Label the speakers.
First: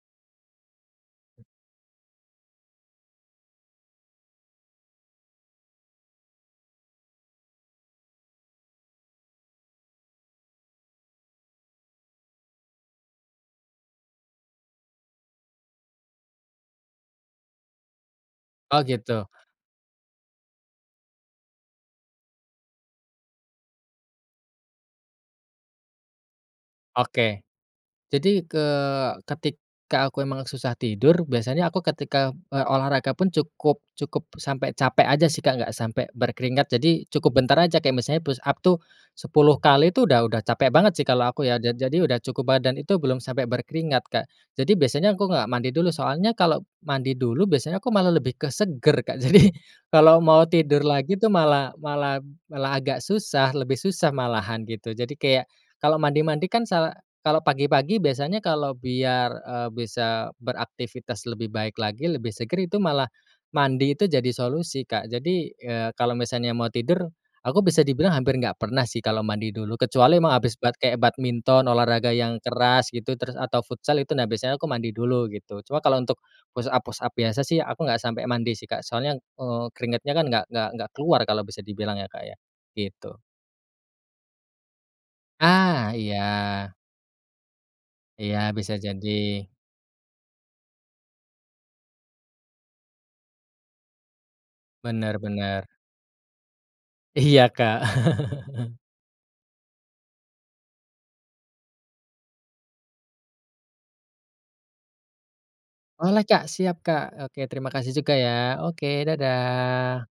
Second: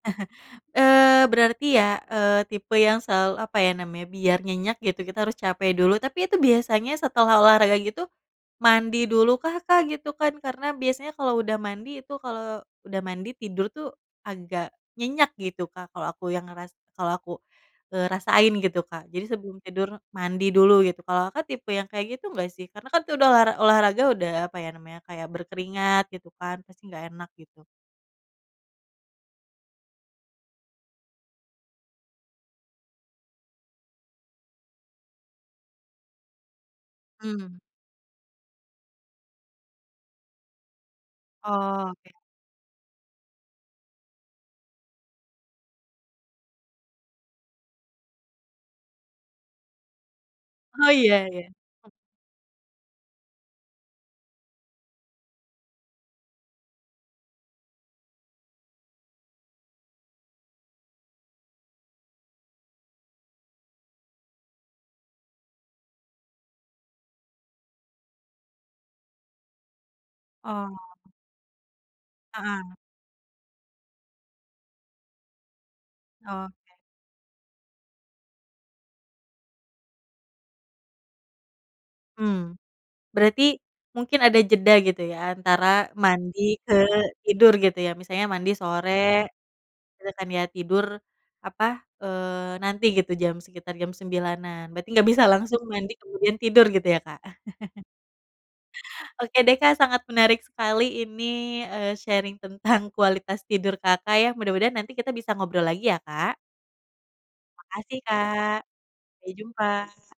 Speaker 1: Eee, berarti ya, eee, tipe yang sela apa ya namanya, biar nyenyak gitu kita harus capek dulu. Tapi itu biasanya setelah olahraga gitu, mandi dulukah, Kak, gitu kan? Karena biasanya kalau udah mandi itu, kalau udah mandi tidur tuh, agak nyenyak gitu, Kak, kalau aku yang ngeras kalau aku, eee, rasain
Speaker 2: Oh,
Speaker 1: gitu, Kak. Jadi
Speaker 2: gitu.
Speaker 1: sebelum tidur, mandi dulu, gitu. Kalau Kakak tipe yang kayak gitu nggak sih? Karena kan itu udah olahra olahraga udah apa ya namanya, kayak berkeringat, gitu kan. Pasti nggak enak,
Speaker 2: Oke.
Speaker 1: gitu.
Speaker 2: Jadi ke ketika aku emang susah tidur, biasanya aku ketika, eee, olahraga pun cukup cukup sampai capek aja sih, Kak, nggak sampai berkeringat, jadi cukup bentar
Speaker 1: Mmm.
Speaker 2: aja, kayak misalnya push-up tuh 10 kali itu udah udah capek banget sih kalau aku ya. Ja jadi
Speaker 1: Oke.
Speaker 2: udah cukup badan itu belum sampai berkeringat Kak. Jadi biasanya aku nggak mandi dulu, soalnya kalau mandi dulu biasanya aku malah lebih ke seger, Kak, jadi kalau mau tidur
Speaker 1: Oh,
Speaker 2: lagi tuh
Speaker 1: iya iya.
Speaker 2: malah
Speaker 1: Mmm.
Speaker 2: malah malah agak susah, lebih susah malahan, gitu. Jadi kayak, kalau mandi-mandi kan sa kalau pagi-pagi biasanya kalau biar, eee, bisa beraktivitas lebih baik lagi, lebih seger itu malah mandi itu jadi solusi, Kak. Jadi, eee, kalau misalnya mau tidur, aku bisa dibilang hampir nggak pernah sih kalau mandi dulu, kecuali emang habis bat
Speaker 1: Oh.
Speaker 2: kayak badminton, olahraga yang
Speaker 1: Heeh.
Speaker 2: keras gitu, terus atau futsal itu nah biasanya aku mandi dulu, gitu. Cuma kalau untuk
Speaker 1: Oke.
Speaker 2: push-up-push-up biasa sih aku nggak sampai mandi sih, Kak. Soalnya, eee, keringatnya kan nggak nggak nggak keluar kalau bisa dibilang ya, Kak, ya,
Speaker 1: Mmm.
Speaker 2: gitu.
Speaker 1: Berarti mungkin ada jeda gitu ya, antara
Speaker 2: Ah,
Speaker 1: mandi
Speaker 2: iya.
Speaker 1: ke tidur, gitu ya? Misalnya
Speaker 2: Iya,
Speaker 1: mandi
Speaker 2: bisa
Speaker 1: sore,
Speaker 2: jadi.
Speaker 1: terus kan ya tidur apa, eee, nanti gitu jam, sekitar jam 9.00-an. Berarti nggak
Speaker 2: Benar
Speaker 1: bisa langsung
Speaker 2: benar.
Speaker 1: mandi kemudian tidur gitu ya, Kak?
Speaker 2: Iya, Kak.
Speaker 1: Oke deh, Kak, sangat menarik sekali ini, eee, sharing tentang kualitas tidur Kakak ya. Mudah-mudahan nanti kita bisa ngobrol lagi ya,
Speaker 2: Boleh,
Speaker 1: Kak.
Speaker 2: Kak. Siap, Kak. Oke, terima kasih
Speaker 1: Makasih,
Speaker 2: juga
Speaker 1: Kak,
Speaker 2: ya. Oke,
Speaker 1: sampai jumpa.
Speaker 2: dadah.